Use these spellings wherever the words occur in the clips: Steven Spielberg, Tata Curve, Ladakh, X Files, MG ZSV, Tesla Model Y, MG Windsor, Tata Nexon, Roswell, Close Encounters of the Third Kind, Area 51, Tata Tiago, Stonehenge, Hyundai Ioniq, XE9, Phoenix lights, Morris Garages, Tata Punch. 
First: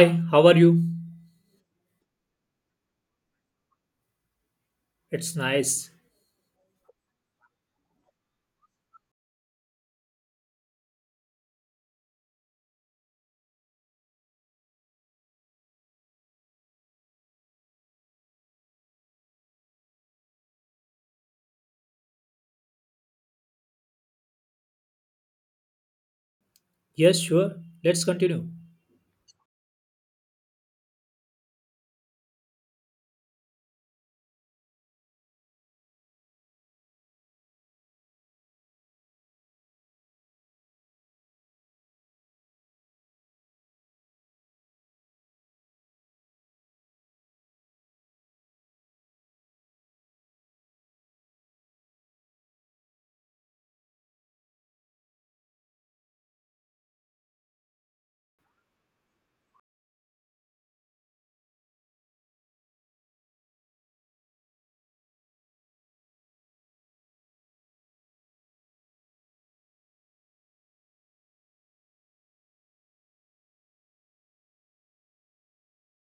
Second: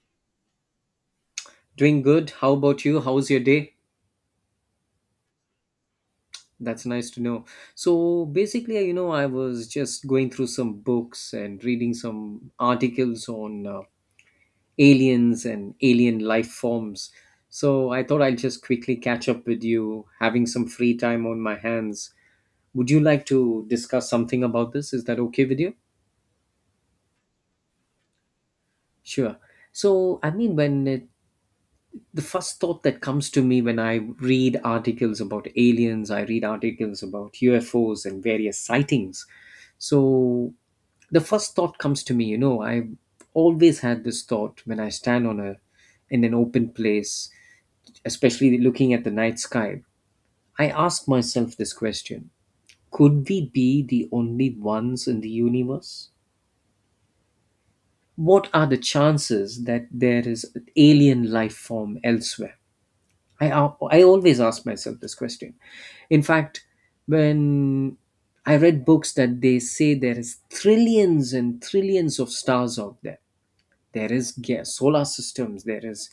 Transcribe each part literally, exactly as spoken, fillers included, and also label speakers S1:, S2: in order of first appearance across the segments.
S1: Hi, how are you?
S2: Doing good. How about you? How's your day?
S1: It's nice.
S2: That's nice to know. So basically, you know, I was just going through some books and reading some articles on uh, aliens and alien life forms. So I thought I'll just quickly catch up with you, having some free time on my hands. Would you like to discuss something about this? Is that okay with you?
S1: Yes, sure. Let's continue.
S2: Sure. So, I mean, when it the first thought that comes to me when I read articles about aliens, I read articles about U F Os and various sightings. So the first thought comes to me, you know, I always had this thought when I stand on a in an open place, especially looking at the night sky. I ask myself this question. Could we be the only ones in the universe? What are the chances that there is alien life form elsewhere? I al- I always ask myself this question. In fact, when I read books that they say there is trillions and trillions of stars out there. There is ga- solar systems, there is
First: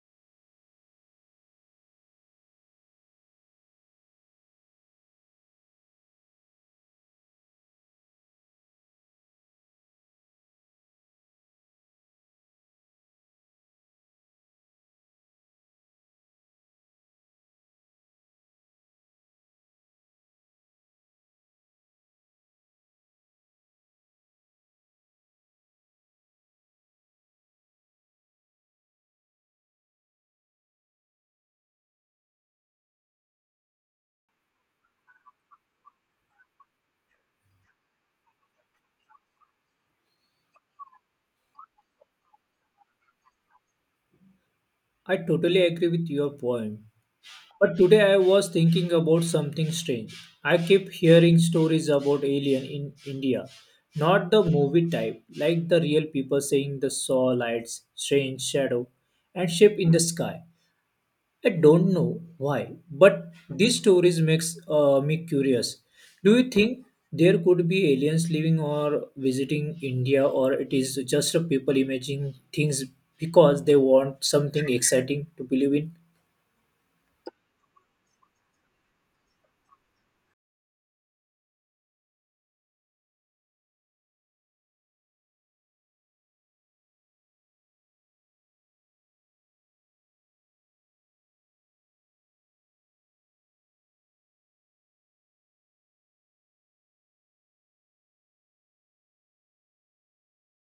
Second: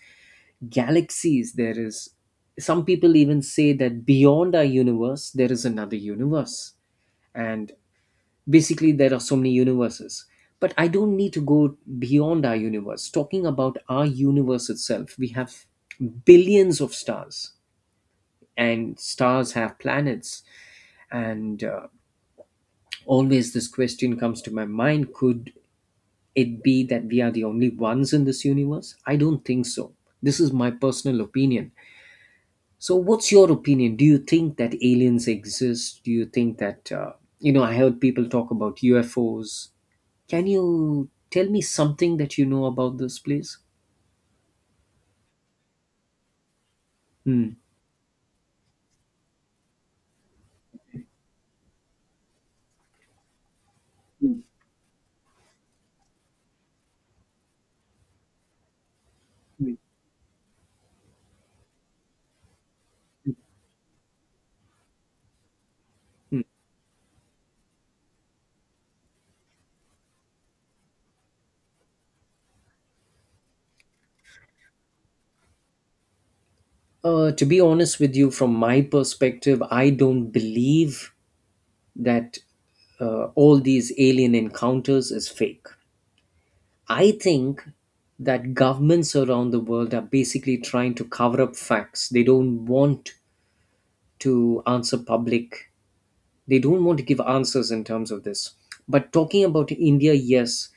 S2: galaxies, there is some people even say that beyond our universe there is another universe, and basically there are so many universes. But I don't need to go beyond our universe. Talking about our universe itself, we have billions of stars, and stars have planets, and uh, always this question comes to my mind. Could it be that we are the only ones in this universe? I don't think so. This is my personal opinion. So what's your opinion? Do you think that aliens exist? Do you think that uh, you know I heard people talk about UFOs. Can you tell me something that you know about this place?
S1: I totally agree with your point.
S2: Hmm.
S1: But today I was thinking about something strange. I keep hearing stories about alien in India. Not the movie type, like the real people saying the saw lights, strange shadow, and ship in the sky. I don't know why, but these stories makes uh, me curious. Do
S2: Hmm.
S1: you think there could be aliens living or visiting India, or it is just a people imagining things because they want something exciting to believe in?
S2: Uh, to be honest with you, from my perspective, I don't believe that uh, all these alien encounters is fake. I think that governments around the world are basically trying to cover up facts. They don't want to answer public. They don't want to give answers in terms of this. But talking about India, yes,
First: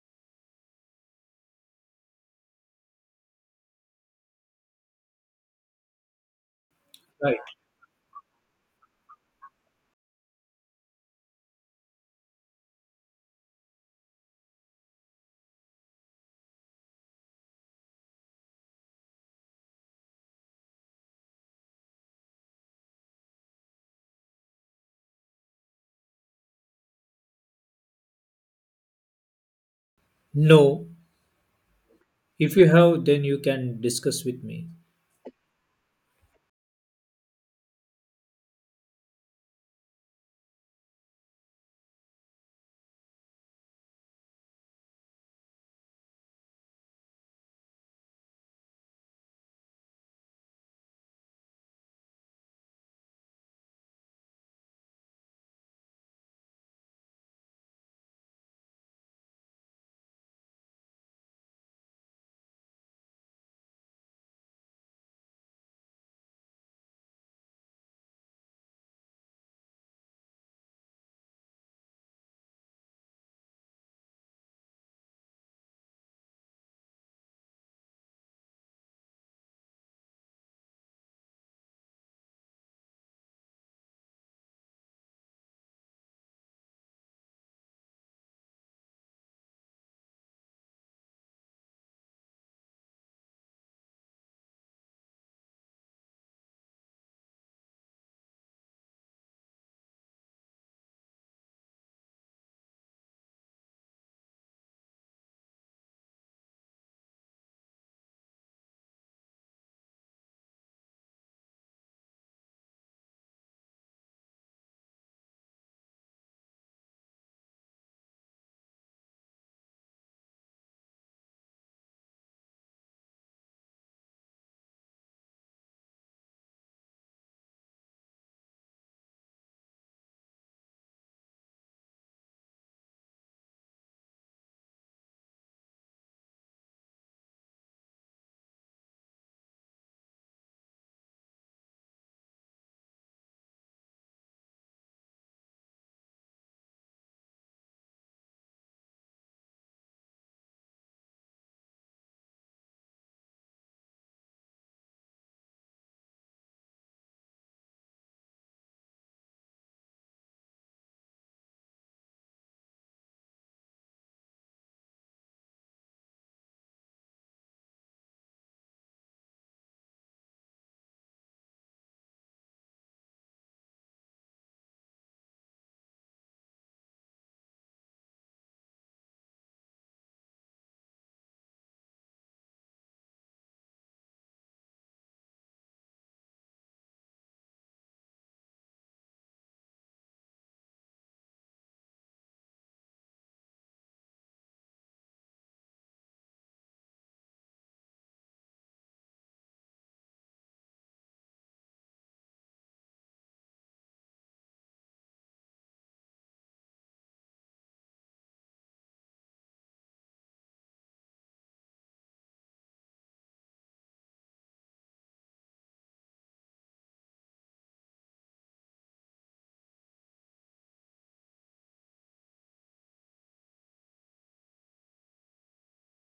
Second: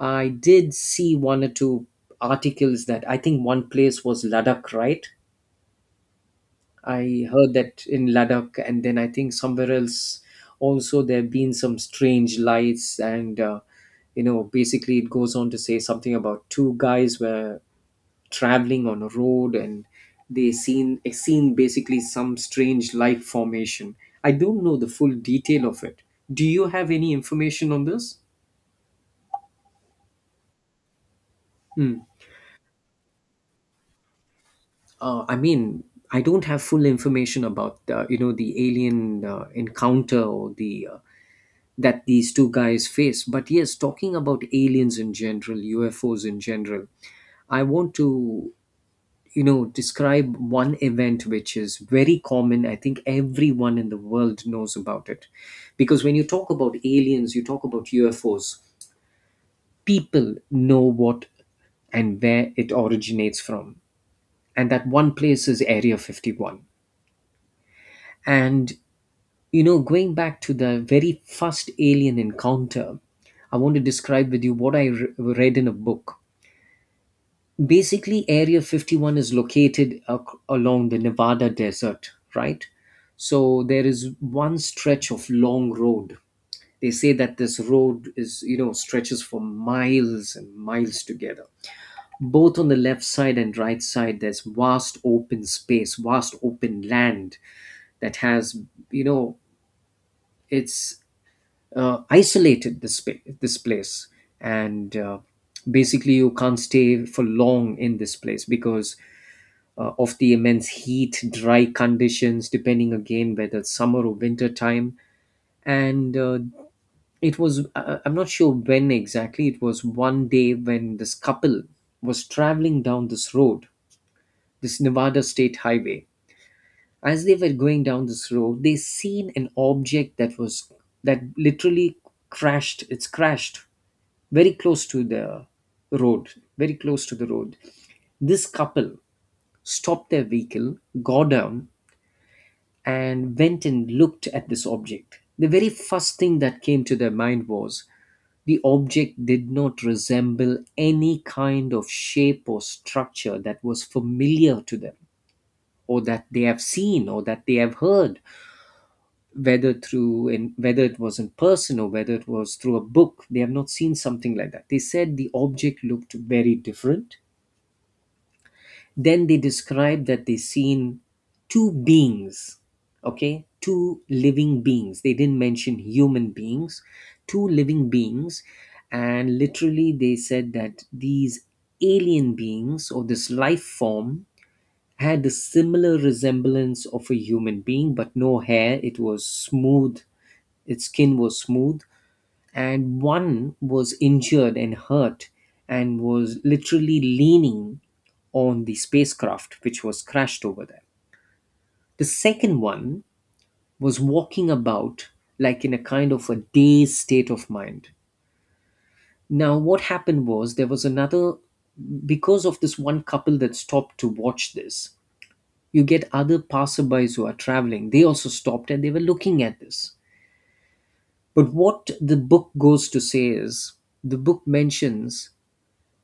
S2: I did see one or two articles that I think one place was Ladakh, right? I
S1: Right.
S2: heard that in Ladakh, and then I think somewhere else also there have been some strange lights, and uh, you know, basically it goes on to say something about two guys were traveling on a road, and they seen eh, seen basically some strange light formation. I don't know the full detail of it. Do you have any information on this?
S1: No.
S2: Hmm.
S1: If you have, then you can discuss with me.
S2: Uh, I mean, I don't have full information about uh, you know the alien uh, encounter, or the uh, that these two guys face. But yes, talking about aliens in general, U F Os in general, I want to, you know, describe one event which is very common. I think everyone in the world knows about it. Because when you talk about aliens, you talk about U F Os, people know what and where it originates from. And that one place is Area fifty-one. And You know, going back to the very first alien encounter, I want to describe with you what I re- read in a book. Basically, Area fifty-one is located ac- along the Nevada desert, right? So there is one stretch of long road. They say that this road is, you know, stretches for miles and miles together. Both on the left side and right side, there's vast open space, vast open land that has, you know, it's uh, isolated, this spa- this place, and uh, basically you can't stay for long in this place because uh, of the immense heat dry conditions, depending again whether it's summer or winter time. And uh, it was I- I'm not sure when exactly it was. One day, when this couple was traveling down this road, this Nevada state highway, as they were going down this road, they seen an object that was that literally crashed it's crashed very close to the road, very close to the road. This couple stopped their vehicle, got down, and went and looked at this object. The very first thing that came to their mind was the object did not resemble any kind of shape or structure that was familiar to them, or that they have seen, or that they have heard, whether through in whether it was in person or whether it was through a book. They have not seen something like that. They said the object looked very different. Then they describe that they seen two beings, okay, two living beings. They didn't mention human beings, two living beings, and literally they said that these alien beings or this life form had a similar resemblance of a human being, but no hair. It was smooth. Its skin was smooth, and one was injured and hurt and was literally leaning on the spacecraft which was crashed over there. The second one was walking about like in a kind of a dazed state of mind. Now, what happened was, there was another, because of this one couple that stopped to watch this, you get other passerbys who are traveling. They also stopped and they were looking at this. But what the book goes to say is the book mentions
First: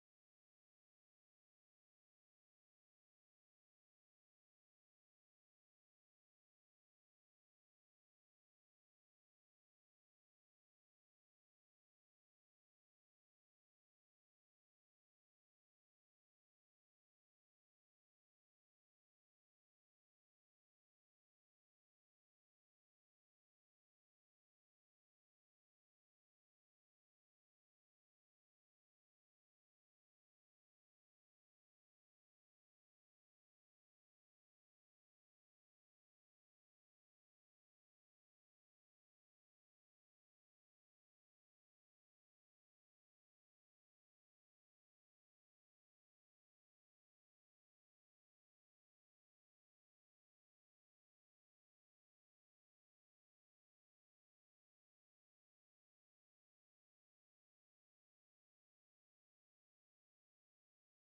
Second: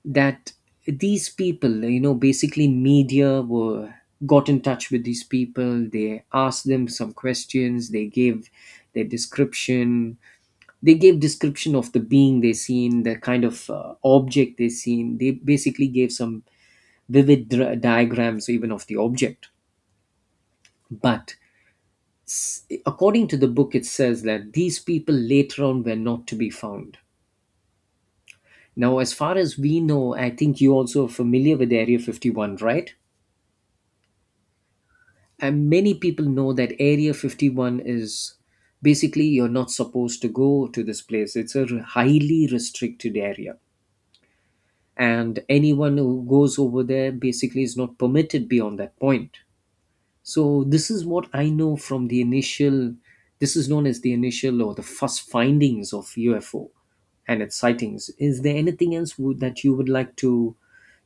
S2: that these people, you know, basically media were got in touch with these people. They asked them some questions. They gave their description. They gave description of the being they seen, the kind of uh, object they seen. They basically gave some vivid dra- diagrams even of the object. But s- according to the book, it says that these people later on were not to be found. Now, as far as we know, I think you also are familiar with Area fifty-one, right? And many people know that Area fifty-one is basically you're not supposed to go to this place. It's a r- highly restricted area, and anyone who goes over there basically is not permitted beyond that point. So this is what I know. From the initial This is known as the initial or the first findings of UFO and its sightings. Is there anything else would, that you would like to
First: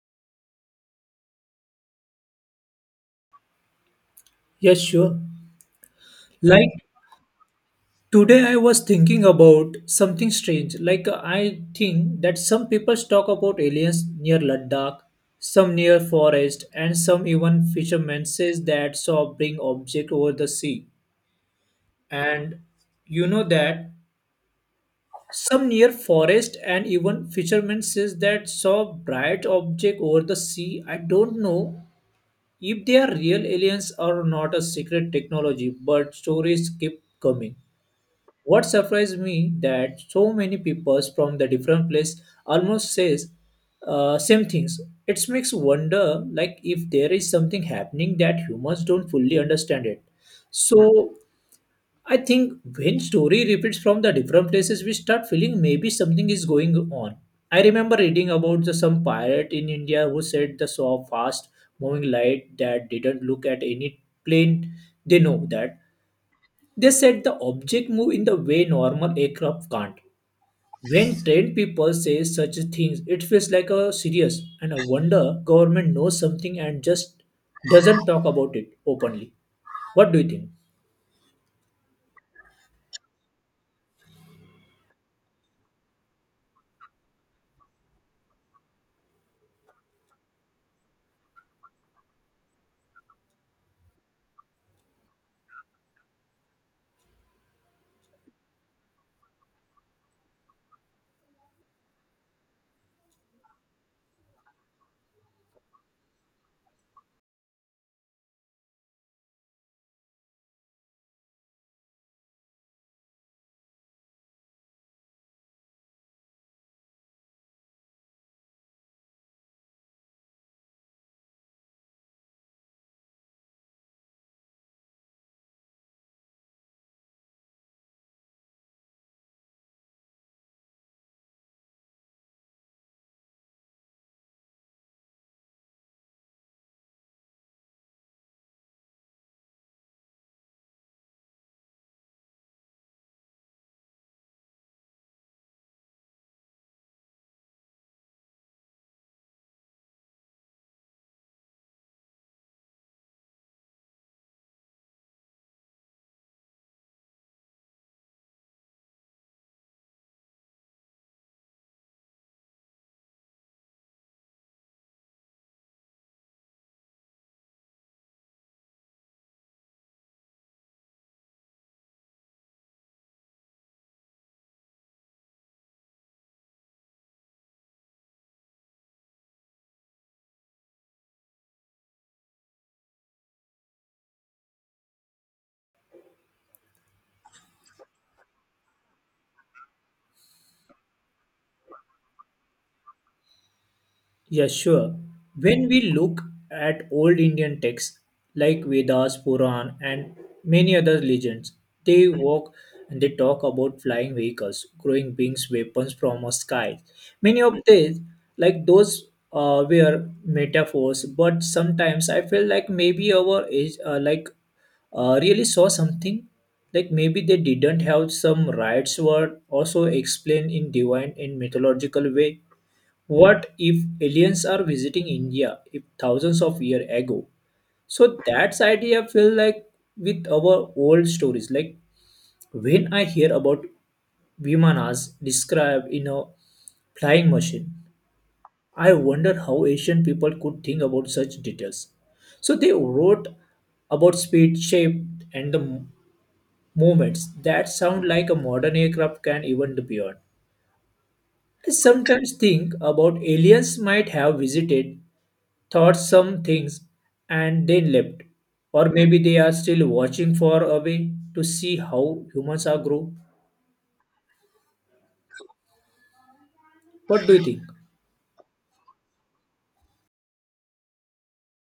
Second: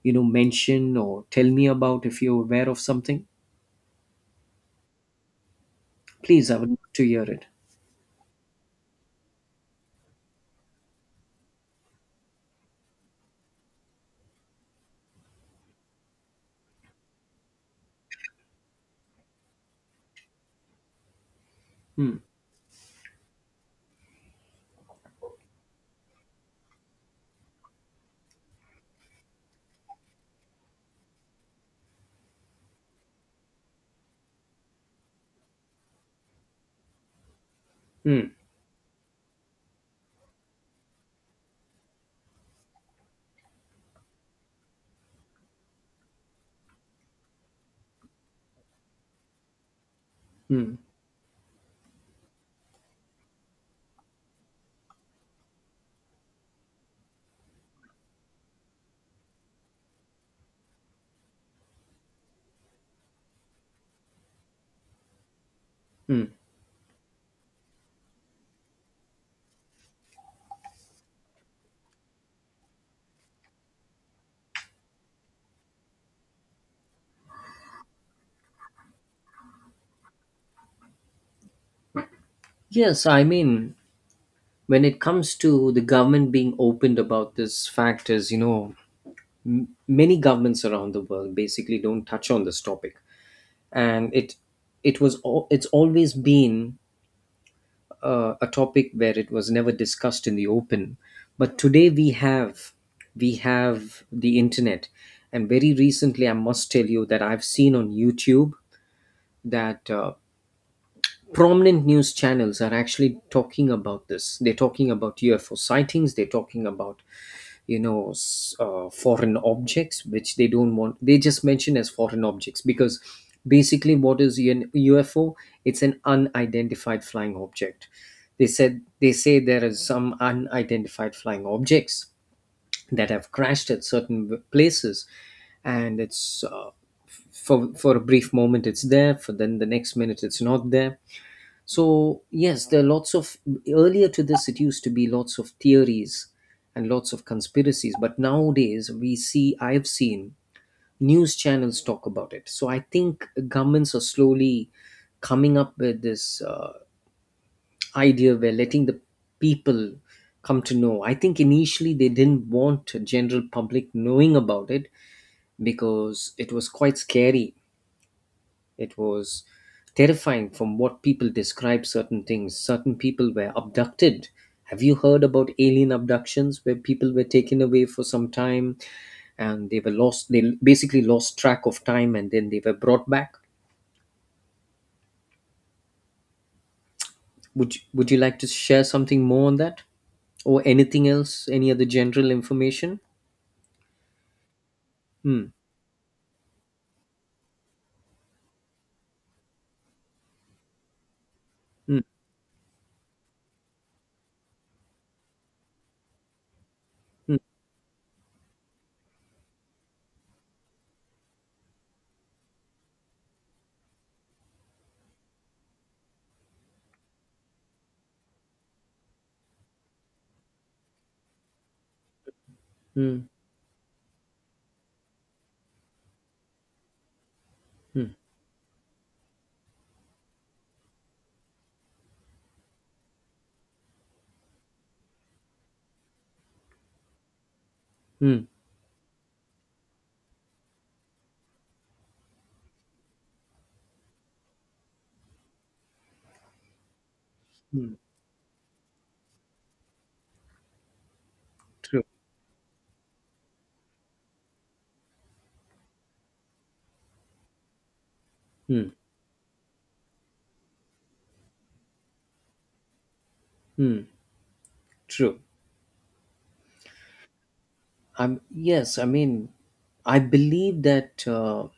S2: you know mention or tell me about, if you're aware of something?
S1: Yes, sure.
S2: Please, I would
S1: Like
S2: love to hear it.
S1: today I was thinking about something strange. Like uh, I think that some people talk about aliens near Ladakh, some near forest, and some even fishermen says that saw bring object over the sea.
S2: Hmm.
S1: And you know that some near forest and even fishermen says that saw bright object over the sea. I don't know if they are real aliens or not a secret technology, but stories keep coming.
S2: Hmm.
S1: What surprised me that so many people from the different place almost says uh, same things. It makes wonder like if there is something happening that humans don't fully understand it.
S2: Mm,
S1: So I think when story repeats from the different places, we start feeling maybe something is going on. I remember reading about the, some pirate in India who said the saw fast moving light that didn't look at any plane. They know that
S2: mm.
S1: they said the object move in the way normal aircraft can't. When trained people say such things, it feels like a serious and a wonder government knows something and just doesn't talk about it openly. What do you think?
S2: Yes, I mean, when it comes to the government being opened about this fact, is you know, many governments around the world basically don't touch on this topic, and it it was al- it's always been uh, a topic where it was never discussed in the open. But today we have, we have the internet, and very recently I must tell you that I've seen on YouTube that Uh, prominent news channels are actually talking about this. They're talking about U F O sightings. They're talking about, you know s- uh, foreign objects, which they don't want. They just mention as foreign objects, because basically, what is an U F O? It's an unidentified flying object. They said they say there are some unidentified flying objects that have crashed at certain w- places, and it's uh, for for a brief moment it's there, for then the next minute it's not there. So, yes, there are lots of, earlier to this, it used to be lots of theories and lots of conspiracies, but nowadays we see, I've seen news channels talk about it. So, I think governments are slowly coming up with this uh, idea where letting the people come to know. I think initially they didn't want general public knowing about it, because it was quite scary. It was terrifying. From what people describe, certain things, certain people were abducted. Have you heard about alien abductions, where people were taken away for some time, and they were lost they basically lost track of time, and then they were brought back? Would you, would you like to share something more on that, or anything else, any other general information?
S1: Yeah, sure.
S2: Hmm.
S1: When we look at old Indian texts like Vedas, Puran, and many other legends,
S2: Hmm.
S1: they walk and they talk about flying vehicles, growing beings, weapons from a sky. Many of these, like those, uh, were metaphors. But sometimes I feel like maybe our age, uh, like, uh, really saw something. Like maybe they didn't have some rights word also explained in divine and mythological way.
S2: Hmm.
S1: What if aliens are visiting India if thousands of years ago?
S2: Hmm.
S1: So that's idea feel like with our old stories. Like when I hear about Vimanas described in a flying machine,
S2: Hmm.
S1: I wonder how Asian people could think about such details. So they wrote about speed, shape, and the m- movements that
S2: Hmm.
S1: sound like a modern aircraft can even beyond. I
S2: True.
S1: sometimes think about aliens might have visited thought some things and then left.
S2: Hmm.
S1: Or maybe they are still watching for a way to see how humans are grow.
S2: Hmm. True.
S1: What do you think?
S2: Um, yes, I mean, I believe that uh,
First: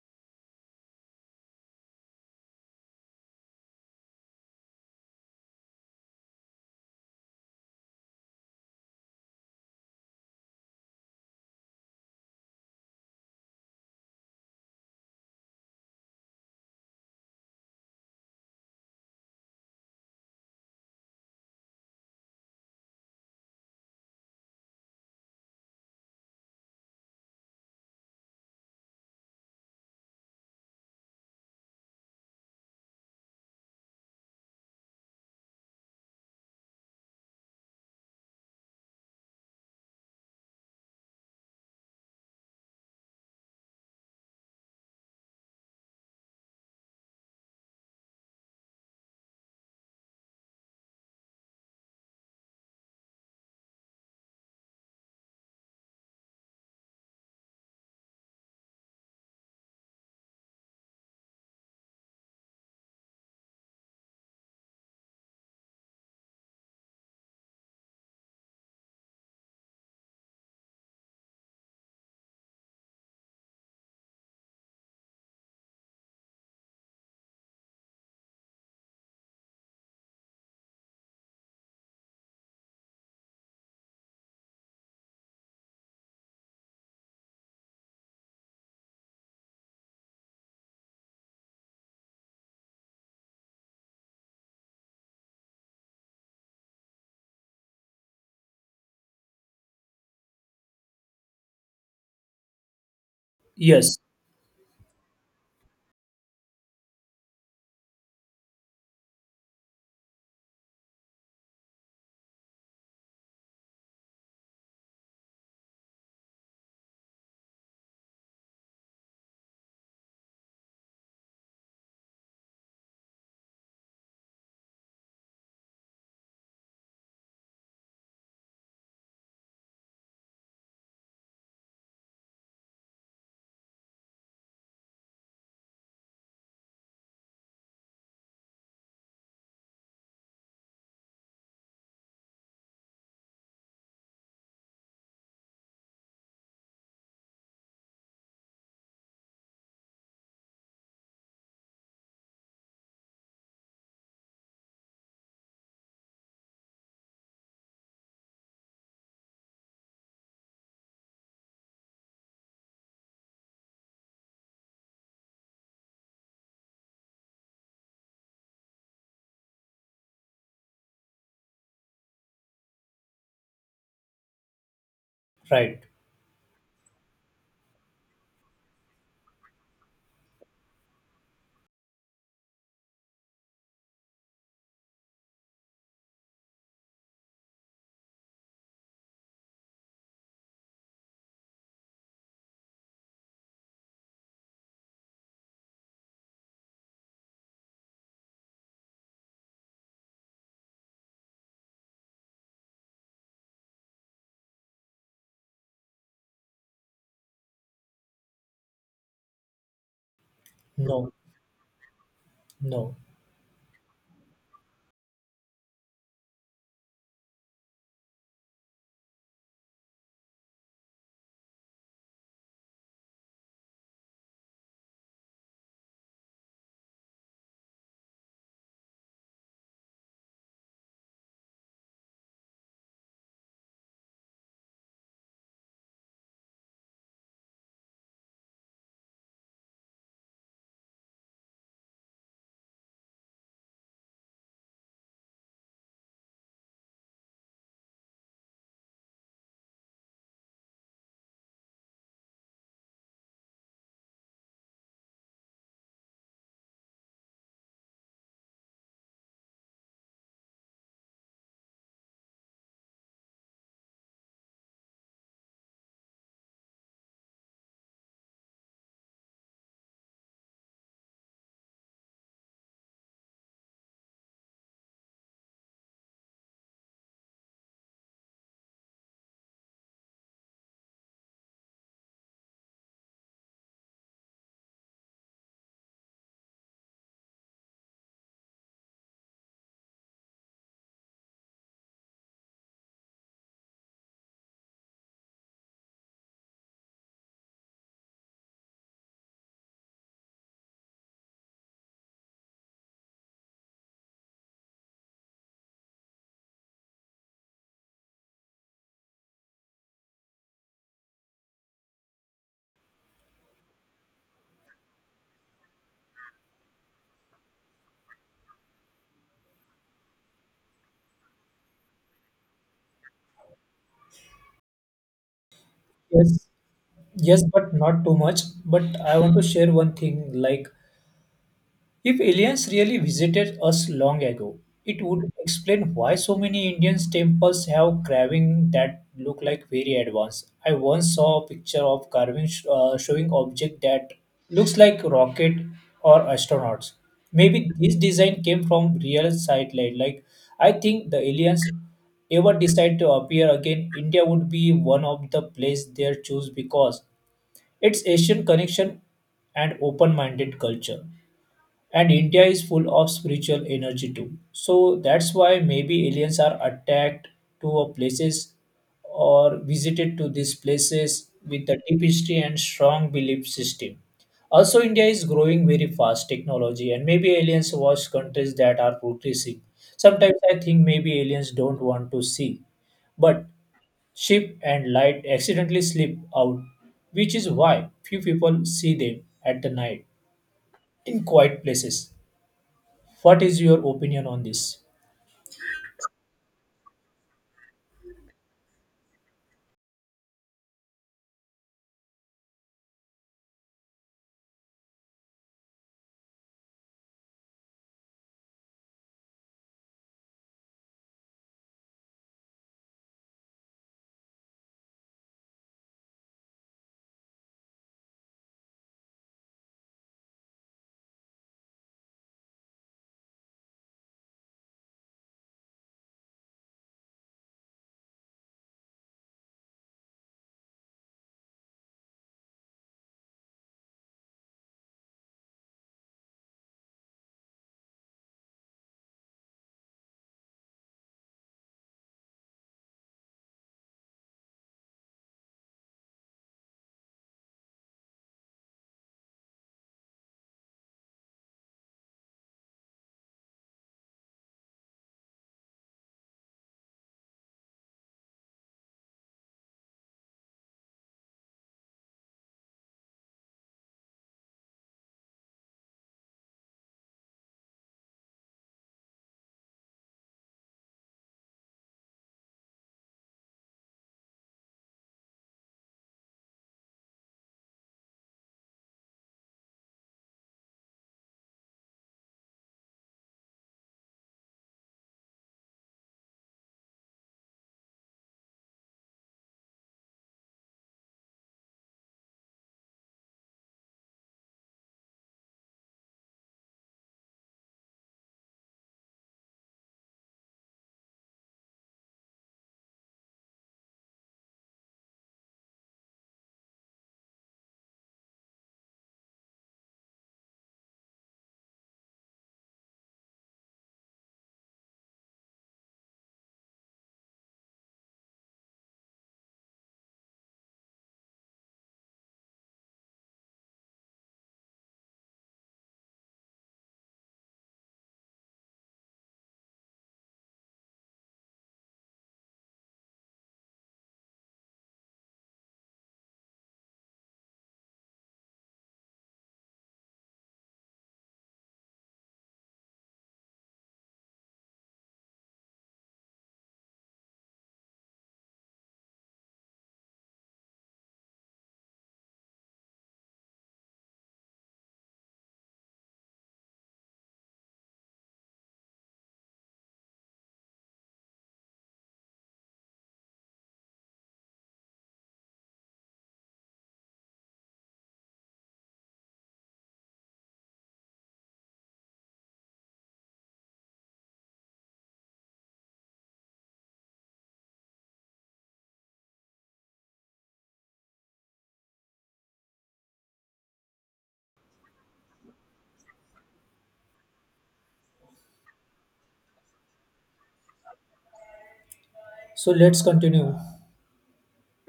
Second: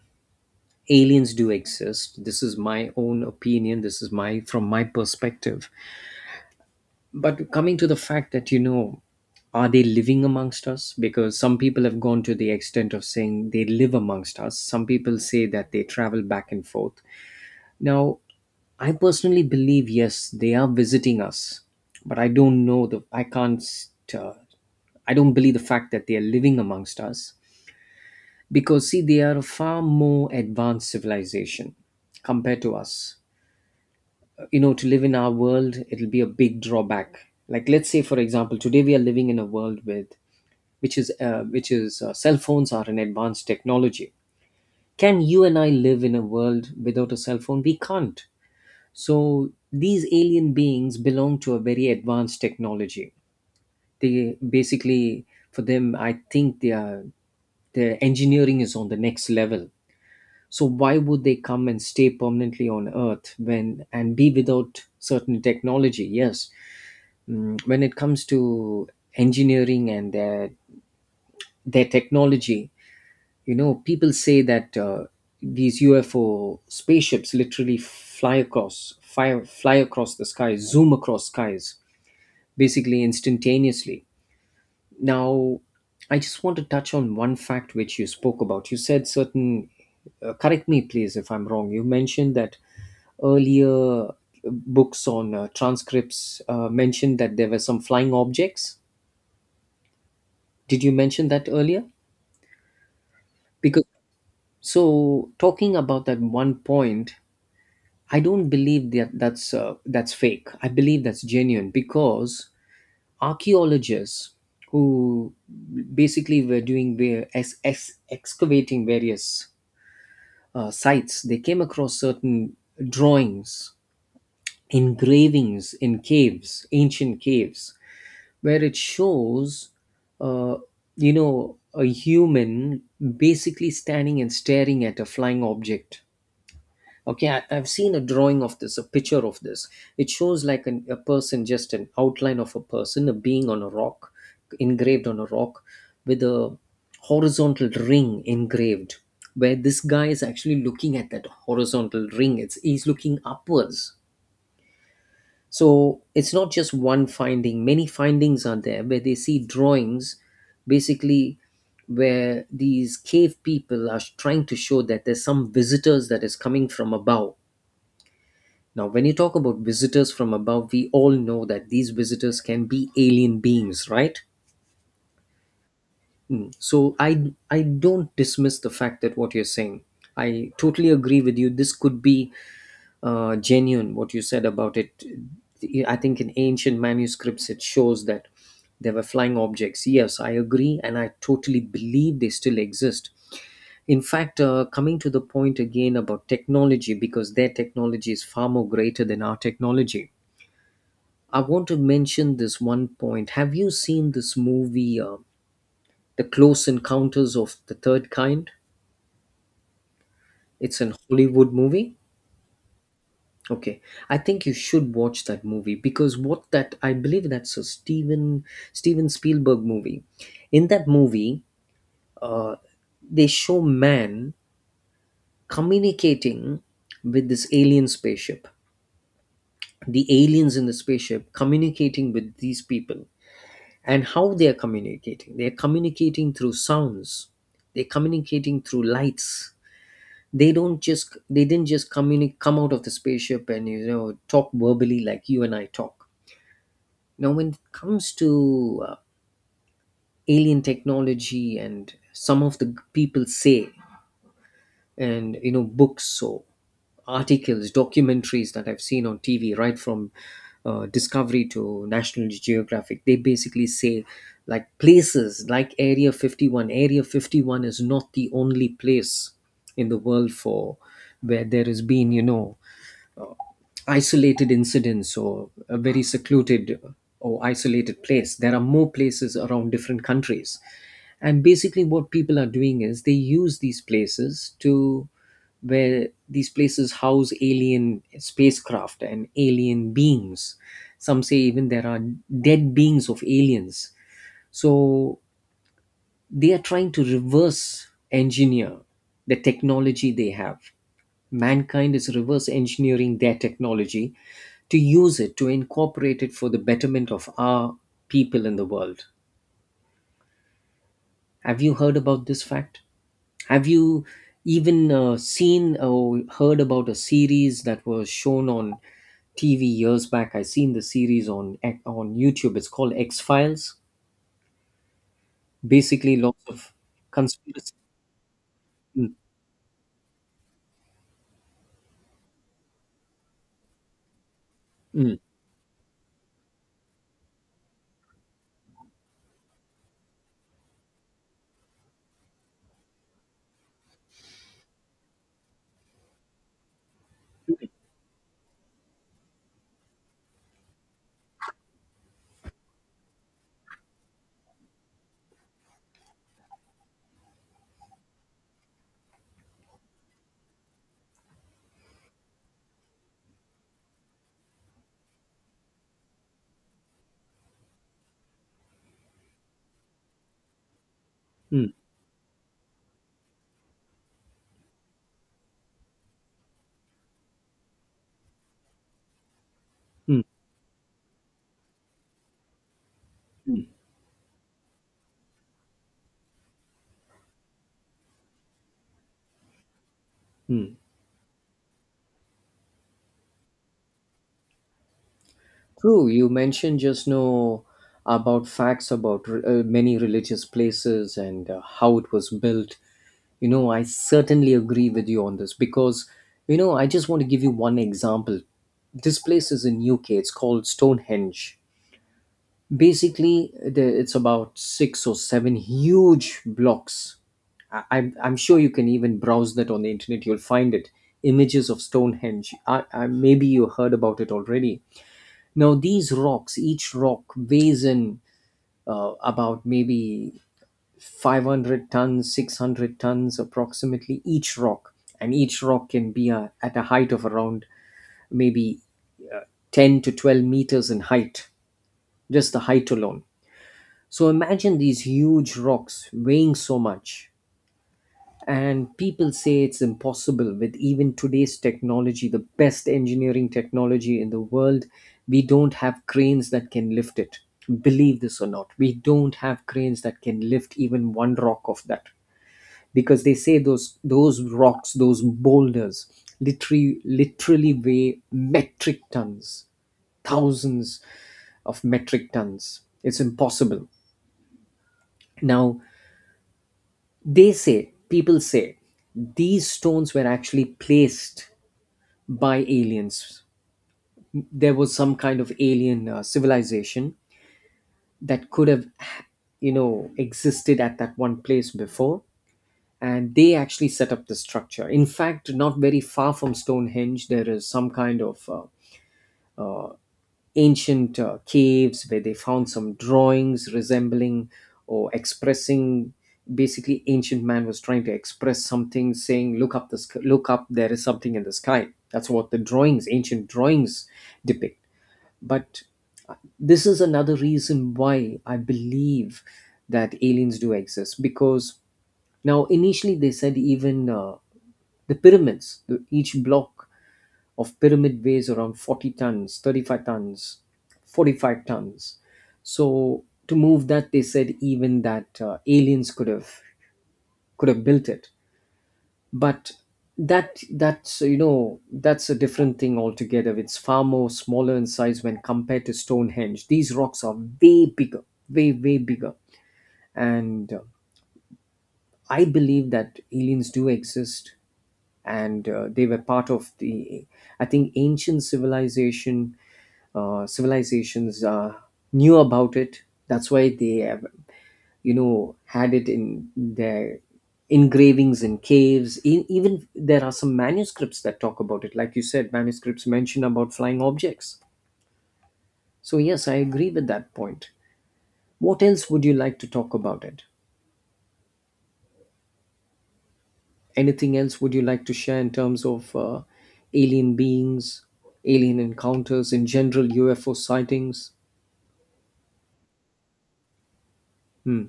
S2: aliens do exist. This is my own opinion, this is my from my perspective. But coming to the fact that, you know are they living amongst us, because some people have gone to the extent of saying they live amongst us, some people say that they travel back and forth. Now, I personally believe yes they are visiting us, but I don't know, the I can't uh, I don't believe the fact that they are living amongst us, because, see, they are a far more advanced civilization compared to us. You know, to live in our world, it'll be a big drawback. Like, let's say for example, today we are living in a world with which is uh, which is uh, cell phones are an advanced technology. Can you and I live in a world without a cell phone? We can't. So these alien beings belong to a very advanced technology. They basically, for them I think they are, their engineering is on the next level. So why would they come and stay permanently on earth when and be without certain technology? Yes. Mm, when it comes to engineering and their their technology, you know, people say that uh, these U F O spaceships literally fly across, fly, fly across the sky, zoom across skies, basically instantaneously. Now, I just want to touch on one fact which you spoke about. You said certain, uh, correct me please if I'm wrong, you mentioned that earlier, uh, books on uh, transcripts uh, mentioned that there were some flying objects. Did you mention that earlier? Because,
S1: Yes,
S2: so talking about that one point, I don't believe that that's uh, that's fake. I believe that's genuine because archaeologists who basically were doing their ex- ex- excavating various uh, sites, they came across certain drawings, engravings in caves, ancient caves, where it shows, uh, you know, a human basically standing and staring at a flying object. Okay, I, I've seen a drawing of this, a picture of this. It shows like an, a person, just an outline of a person, a being on a rock, engraved on a rock, with a horizontal ring engraved, where this guy is actually looking at that horizontal ring. It's, he's looking upwards. So it's not just one finding, many findings are there where they see drawings, basically where these cave people are trying to show that there's some visitors that is coming from above. Now, when you talk about visitors from above, we all know that these visitors can be alien beings, right?
S1: right.
S2: Mm. So I I don't dismiss the fact that what you're saying. I totally agree with you. This could be uh, genuine what you said about it. I think in ancient manuscripts it shows that there were flying objects. Yes, I agree, and I totally believe they still exist. In fact, uh, coming to the point again about technology, because their technology is far more greater than our technology. I want to mention this one point. Have you seen this movie, uh, The Close Encounters of the Third Kind? It's an
S1: No,
S2: Hollywood movie.
S1: no.
S2: Okay, I think you should watch that movie because what that, I believe that's a Steven Steven Spielberg movie. In that movie, uh, they show man communicating with this alien spaceship. The aliens in the spaceship communicating with these people, and how they are communicating. They are communicating through sounds. They're communicating through lights. They don't just, they didn't just communicate, come out of the spaceship and, you know, talk verbally like you and I talk. Now, when it comes to uh, alien technology, and some of the people say, and you know, books or articles, documentaries that I've seen on T V, right from uh, Discovery to National Geographic, they basically say like places like Area fifty-one. Area fifty-one is not the only place in the world for, where there has been, you know, isolated incidents or a very secluded or isolated place. There are more places around different countries. And basically, what people are doing is they use these places to, where these places house alien spacecraft and alien beings. Some say even there are dead beings of aliens. So they are trying to reverse engineer the technology they have. Mankind is reverse engineering their technology to use it, to incorporate it for the betterment of our people in the world. Have you heard about this fact? Have you even uh, seen or heard about a series that was shown on T V years back? I seen the series on on YouTube. It's called X Files. Basically, lots
S1: Yes,
S2: of
S1: yes,
S2: conspiracy.
S1: but not too much. But
S2: Mm,
S1: I want to share one thing like if aliens really visited us long ago, it
S2: mm,
S1: would explain why so many Indian temples have carving that look like very advanced. I once saw a picture of carving sh- uh, showing object that looks like rocket or astronauts. Maybe this design came from real satellite. Like I think the aliens ever decide to appear again, India would be one of the place they choose because its Asian connection and open-minded culture and India is full of spiritual energy too. So that's why maybe aliens are attacked to a places or visited to these places with
S2: mm,
S1: a deep history and strong belief system. Also, India is growing very fast technology, and maybe aliens watch countries that are progressing.
S2: mm,
S1: Sometimes I think maybe aliens don't want to see, but ship and light accidentally slip out, which is why few people see them at the night
S2: mm.
S1: in quiet places. What is your opinion on this?
S2: True, you mentioned just now about facts about uh, many religious places and uh, how it was built. You know, I certainly agree with you on this because, you know, I just want to give you one example. This place is in U K. It's called Stonehenge. Basically, the, it's about six or seven huge blocks. I, I'm, I'm sure you can even browse that on the internet. You'll find it. Images of Stonehenge. I, I, maybe you heard about it already. Now these rocks, each rock weighs in uh, about maybe five hundred tons, six hundred tons approximately each rock, and each rock can be a, at a height of around maybe ten to twelve meters in height, just the height alone. So imagine these huge rocks weighing so much. And people say it's impossible with even today's technology, the best engineering technology in the world. We don't have cranes that can lift it. Believe this or not, we don't have cranes that can lift even one rock of that, because they say those those rocks, those boulders literally literally weigh metric tons, thousands of metric tons. It's impossible. Now they say, people say these stones were actually placed by aliens. There was some kind of alien uh, civilization that could have, you know, existed at that one place before, and they actually set up the structure. In fact, not very far from Stonehenge, there is some kind of uh, ancient uh, caves where they found some drawings resembling or expressing. Basically, ancient man was trying to express something, saying, "Look up the sk- look up. There is something in the sky." That's what the drawings, ancient drawings, depict. But this is another reason why I believe that aliens do exist, because now initially they said even uh, the pyramids, the, each block of pyramid weighs around forty tons, thirty-five tons, forty-five tons. So to move that, they said even that uh, aliens could have, could have built it. But that that's you know, that's a different thing altogether. It's far more smaller in size when compared to Stonehenge. These rocks are way bigger, way way bigger. And uh, I believe that aliens do exist, and uh, they were part of the, I think ancient civilization, uh, civilizations uh, knew about it. That's why they have, you know, had it in their engravings in caves. E- even there are some manuscripts that talk about it. Like you said, manuscripts mention about flying objects. So yes, I agree with that point. What else would you like to talk about it? Anything else would you like to share in terms of uh, alien beings, alien encounters in general, U F O sightings?
S1: So let's continue.
S2: Hmm.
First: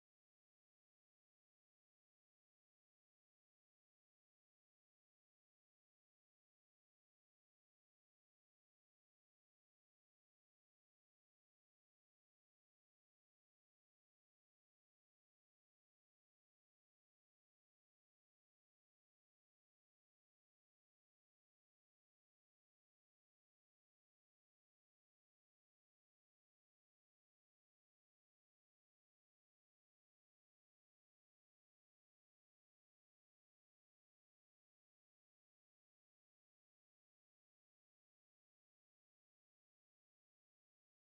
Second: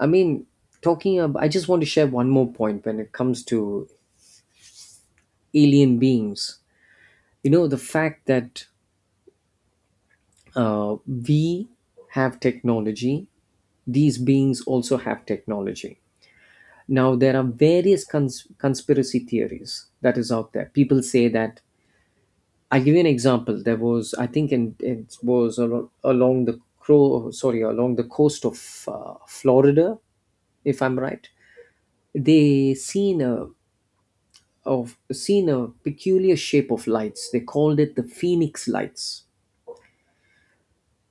S2: I mean, talking about, I just want to share one more point when it comes to alien beings. You know, the fact that Uh, we have technology, these beings also have technology. Now, there are various cons- conspiracy theories that is out there. People say that, I'll give you an example. There was, I think, in, it was al- along the crow, sorry, along the coast of uh, Florida, if I'm right. They seen a, of seen a peculiar shape of lights. They called it the Phoenix lights.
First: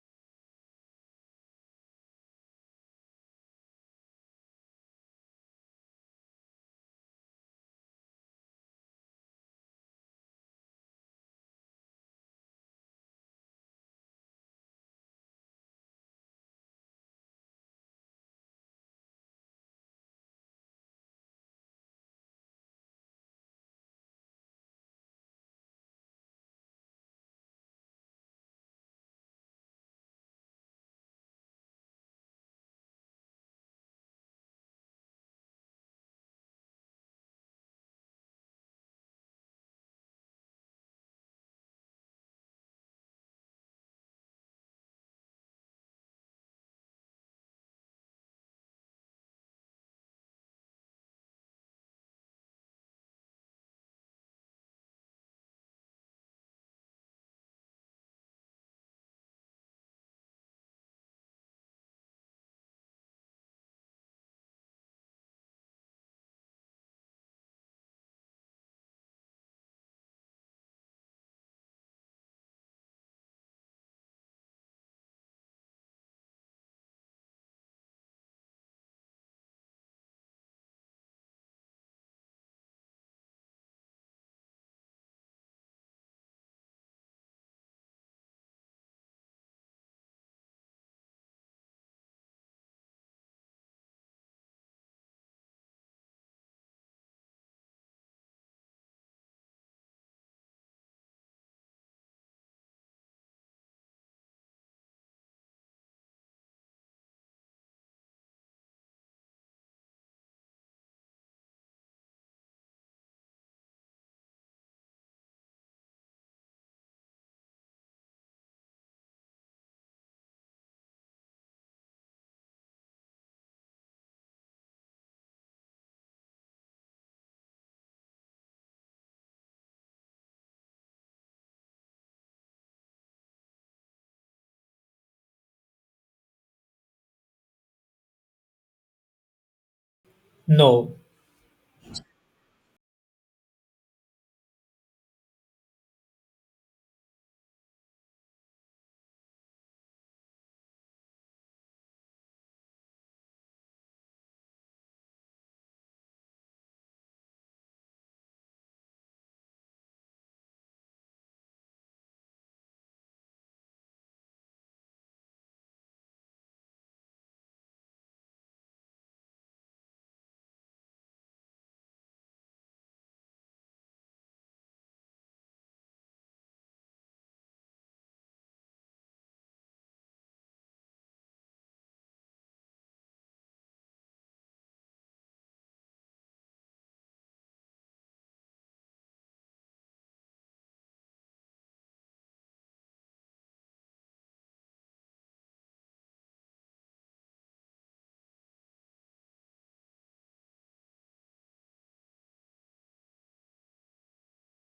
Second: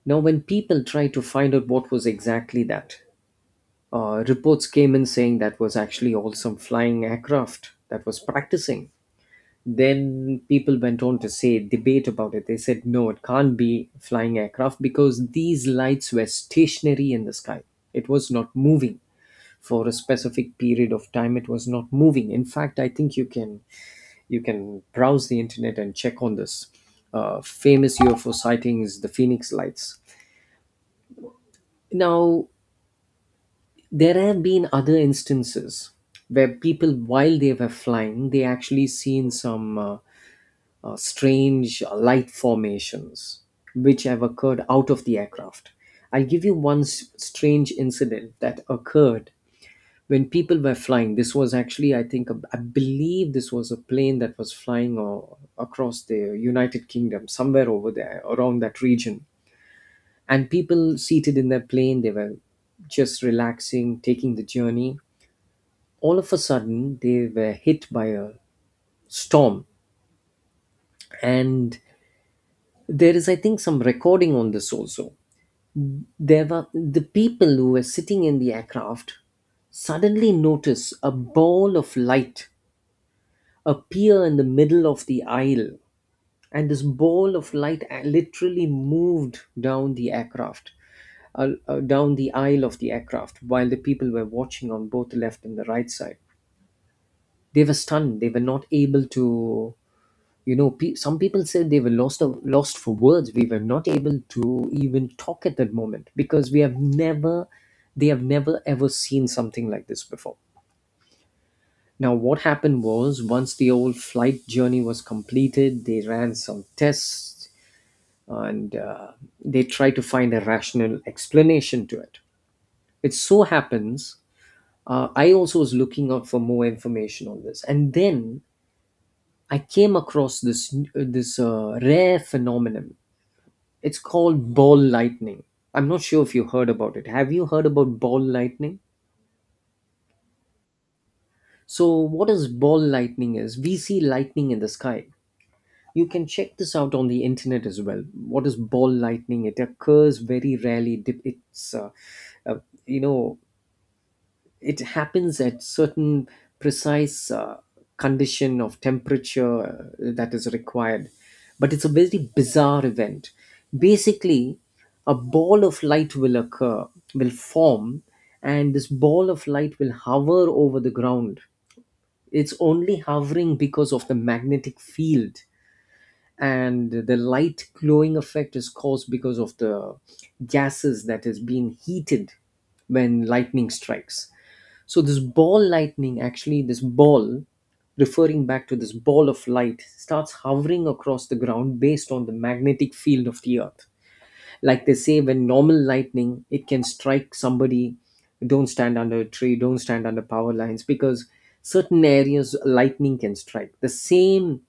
S2: Now, when people tried to find out what was exactly that, Uh, reports came in saying that was actually all some flying aircraft that was practicing. Then people went on to say, debate about it. They said, no, it can't be flying aircraft because these lights were stationary in the sky. It was not moving for a specific period of time. It was not moving. In fact, I think you can, you can browse the internet and check on this. Uh, famous U F O sighting is the Phoenix lights. Now, there have been other instances where people, while they were flying, they actually seen some uh, uh, strange uh, light formations which have occurred out of the aircraft. I'll give you one s- strange incident that occurred when people were flying. This was actually, I think, a- I believe this was a plane that was flying uh, across the United Kingdom, somewhere over there, around that region. And people seated in their plane, they were just relaxing, taking the journey. All of a sudden, they were hit by a storm, and there is, I think, some recording on this also. There were the people who were sitting in the aircraft suddenly notice a ball of light appear in the middle of the aisle, and this ball of light a- literally moved down the aircraft, uh, uh, down the aisle of the aircraft, while the people were watching on both the left and the right side. They were stunned. They were not able to, you know, pe- some people said they were lost of, lost for words. We were not able to even talk at that moment because we have never, they have never ever seen something like this before. Now, what happened was, once the old flight journey was completed, they ran some tests, and uh, they tried to find a rational explanation to it. It so happens, uh, I also was looking out for more information on this, and then I came across this uh, this uh, rare phenomenon. It's called ball lightning. I'm not sure if you heard about it. Have you heard about ball lightning?
S1: No.
S2: So, what is ball lightning is? We see lightning in the sky. You can check this out on the internet as well. What is ball lightning? It occurs very rarely. Dip- It's uh, uh, you know it happens at certain precise uh, condition of temperature uh, that is required, but it's a very bizarre event. Basically, a ball of light will occur, will form, and this ball of light will hover over the ground. It's only hovering because of the magnetic field, and the light glowing effect is caused because of the gases that is being heated when lightning strikes. So this ball lightning, actually, this ball, referring back to this ball of light, starts hovering across the ground based on the magnetic field of the earth. Like they say, when normal lightning, it can strike somebody. Don't stand under a tree. Don't stand under power lines because certain areas lightning can strike. The same,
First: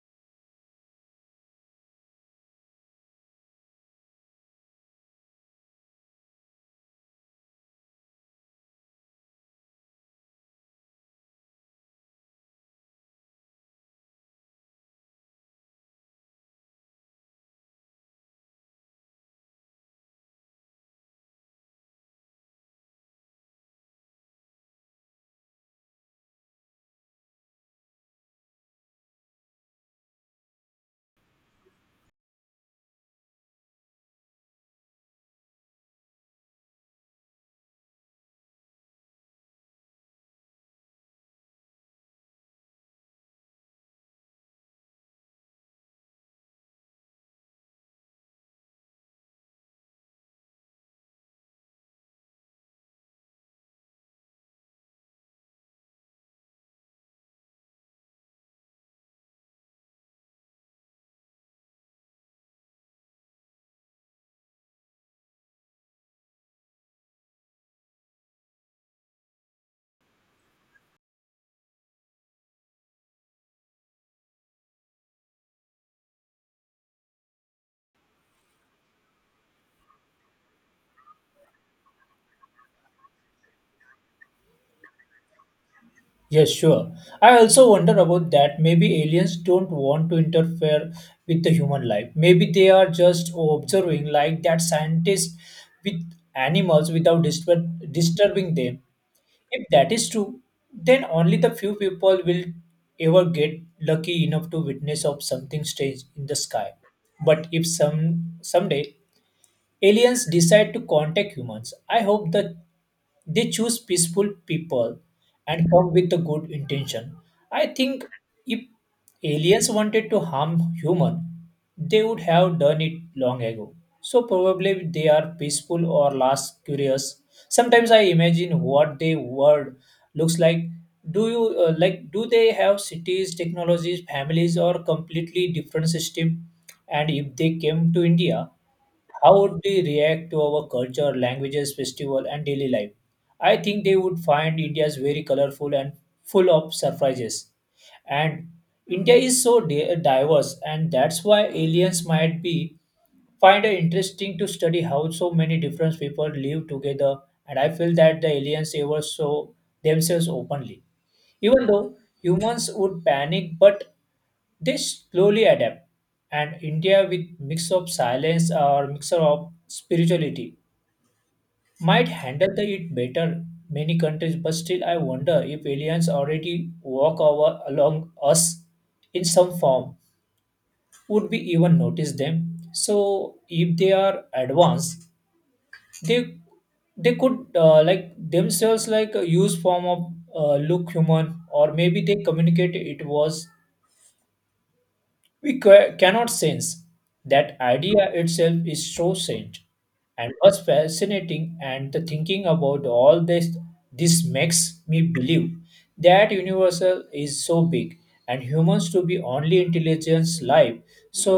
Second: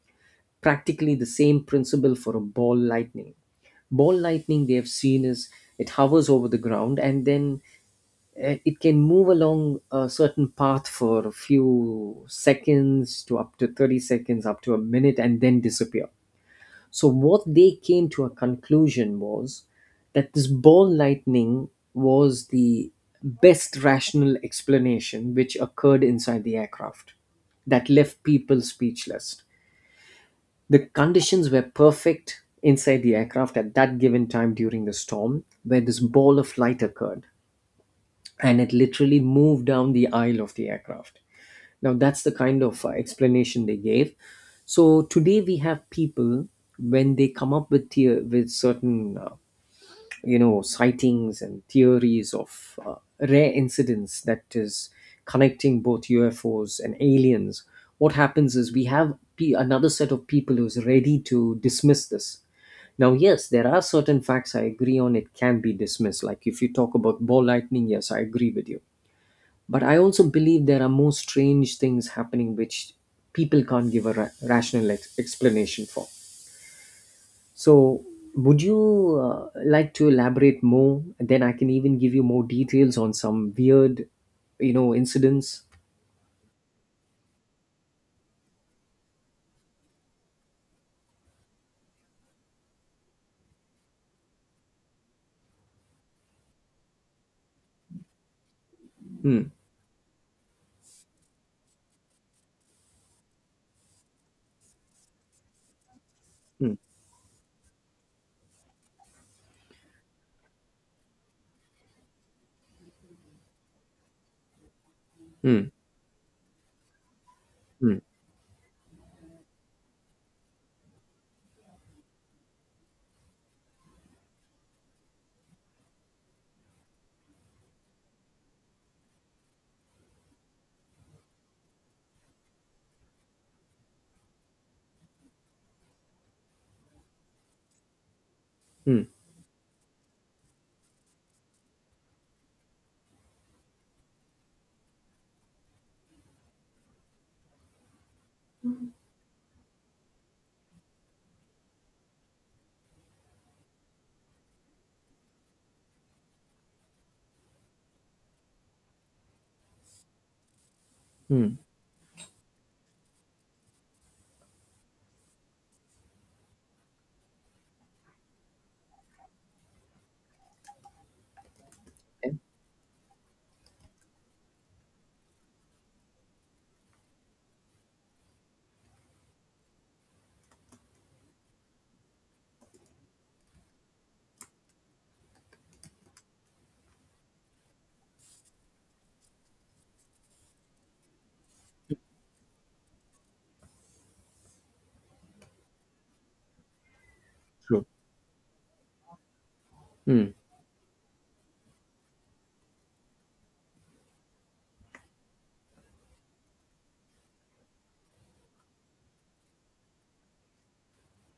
S2: practically the same principle for a ball lightning ball lightning they have seen is it hovers over the ground, and then uh, it can move along a certain path for a few seconds to up to thirty seconds up to a minute and then disappear. So what they came to a conclusion was that this ball lightning was the best rational explanation which occurred inside the aircraft that left people speechless. The conditions were perfect inside the aircraft at that given time during the storm where this ball of light occurred, and it literally moved down the aisle of the aircraft. Now, that's the kind of uh, explanation they gave. So today we have people when they come up with the, with certain uh, you know sightings and theories of uh, rare incidents that is connecting both U F Os and aliens. What happens is we have pe another set of people who's ready to dismiss this. Now, yes, there are certain facts I agree on. It can be dismissed. Like if you talk about ball lightning, yes, I agree with you, but I also believe there are more strange things happening which people can't give a ra- rational ex- explanation for. So, would you uh, like to elaborate more? And then I can even give you more details on some weird, you know, incidents.
S1: Yes, sure. I also wonder about that. Maybe aliens don't want to interfere with the human life. Maybe they are just observing, like that scientist with animals without disturb- disturbing them.
S2: Hmm.
S1: If that is true, then only the few people will ever get lucky enough to witness of something strange in the sky.
S2: Hmm.
S1: But if some someday aliens decide to contact humans, I hope that they choose peaceful people
S2: Hmm.
S1: and come with a good intention. I
S2: Hmm.
S1: think if aliens wanted to harm human, they would have done it long ago. So probably they are peaceful or less curious. Sometimes I imagine what their world looks like. Do you uh, like? Do they have cities, technologies, families, or completely different system? And if they came to India,
S2: Hmm.
S1: how would they react to our culture, languages, festival, and daily life? I think they would find India's very colorful and full of surprises. And India is so di- diverse, and that's why aliens might be find it interesting to study how so many different people live together. And I feel that the aliens ever show themselves openly,
S2: Hmm.
S1: even though humans would panic. But they slowly adapt, and India with mix of silence or mixture of spirituality might
S2: Yeah.
S1: handle the it better many countries. But still, I wonder if aliens already walk over along us in some form, would we even notice them? So if they are advanced, they they could uh, like themselves like uh, use form of uh, look human, or maybe they communicate it was. We ca- cannot sense that
S2: True.
S1: idea itself is so strange
S2: Hmm.
S1: and was fascinating, and the thinking about all this, this makes me believe that universal is so big and humans to be only intelligence life. So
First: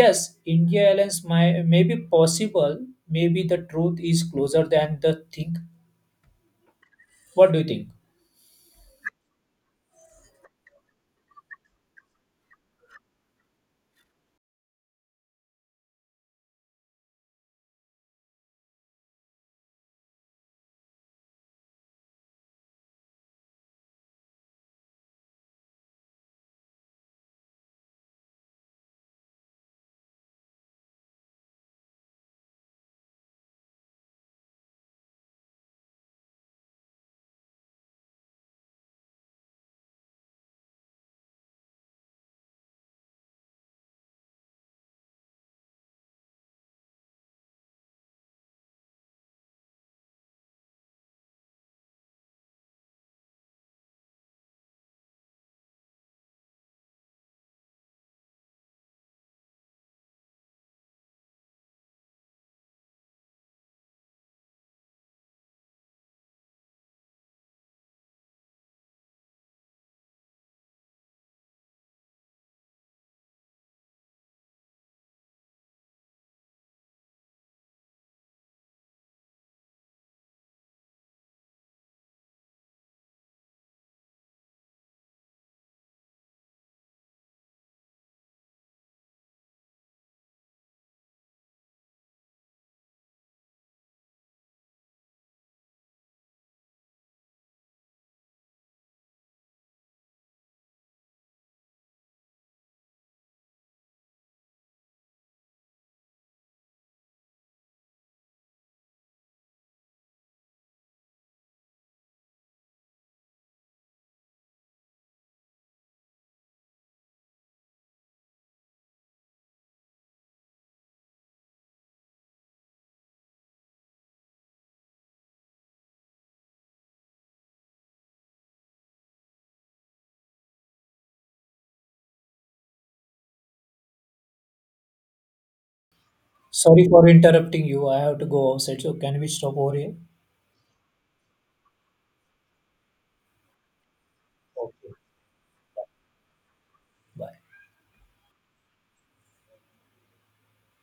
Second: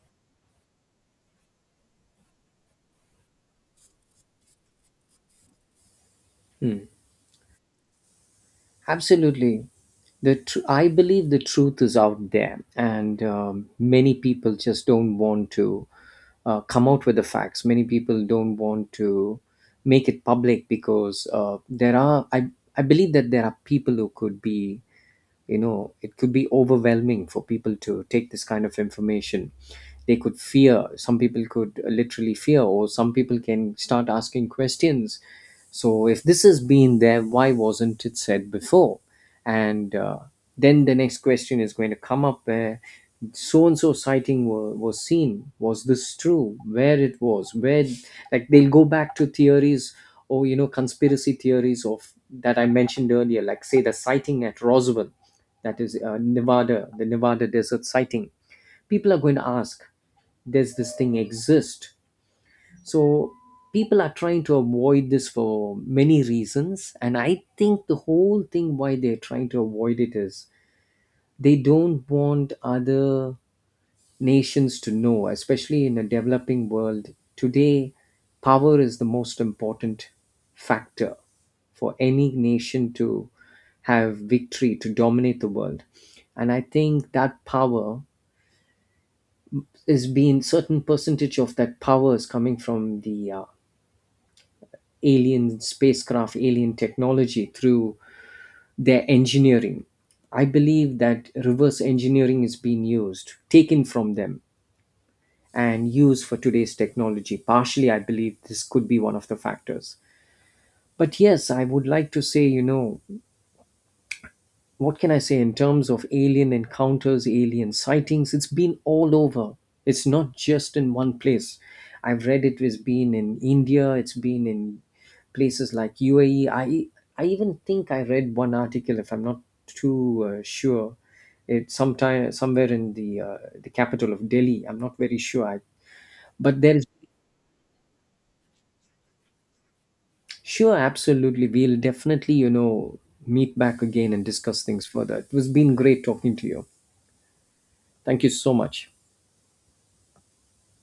S1: yes, India alliance may, may be possible. Maybe the truth is closer than the think.
S2: Hmm.
S1: What do you think?
S2: Absolutely. The tr- I believe the truth is out there, and um, many people just don't want to uh, come out with the facts. Many people don't want to make it public because uh, there are, I, I believe that there are people who could be, you know, it could be overwhelming for people to take this kind of information. They could fear, some people could literally fear, or some people can start asking questions. So if this has been there, why wasn't it said before? And uh, then the next question is going to come up where so and so sighting were, was seen, was this true, where it was, where, like, they'll go back to theories or, you know, conspiracy theories of that I mentioned earlier, like say the sighting at Roswell, that is uh, Nevada, the Nevada desert sighting. People are going to ask, does this thing exist? So people are trying to avoid this for many reasons. And I think the whole thing why they're trying to avoid it is they don't want other nations to know, especially in a developing world. Today, power is the most important factor for any nation to have victory, to dominate the world. And I think that power is being certain percentage of that power is coming from the uh, alien spacecraft, alien technology through their engineering. I believe that reverse engineering is being used, taken from them and use for today's technology. Partially, I believe this could be one of the factors. But yes, I would like to say, you know, what can I say in terms of alien encounters, alien sightings? It's been all over. It's not just in one place. I've read it has been in India, it's been in places like U A E. I, I even think I read one article, if I'm not too uh, sure, it sometime somewhere in the uh, the capital of Delhi. I'm not very sure. I, but there
S1: Sorry
S2: has
S1: for interrupting you, I have to go outside, so can we stop over here?
S2: Sure, absolutely. We'll definitely, you know, meet back again and discuss things
S1: Okay,
S2: further. It was been great talking to you.
S1: bye.
S2: Thank you so much.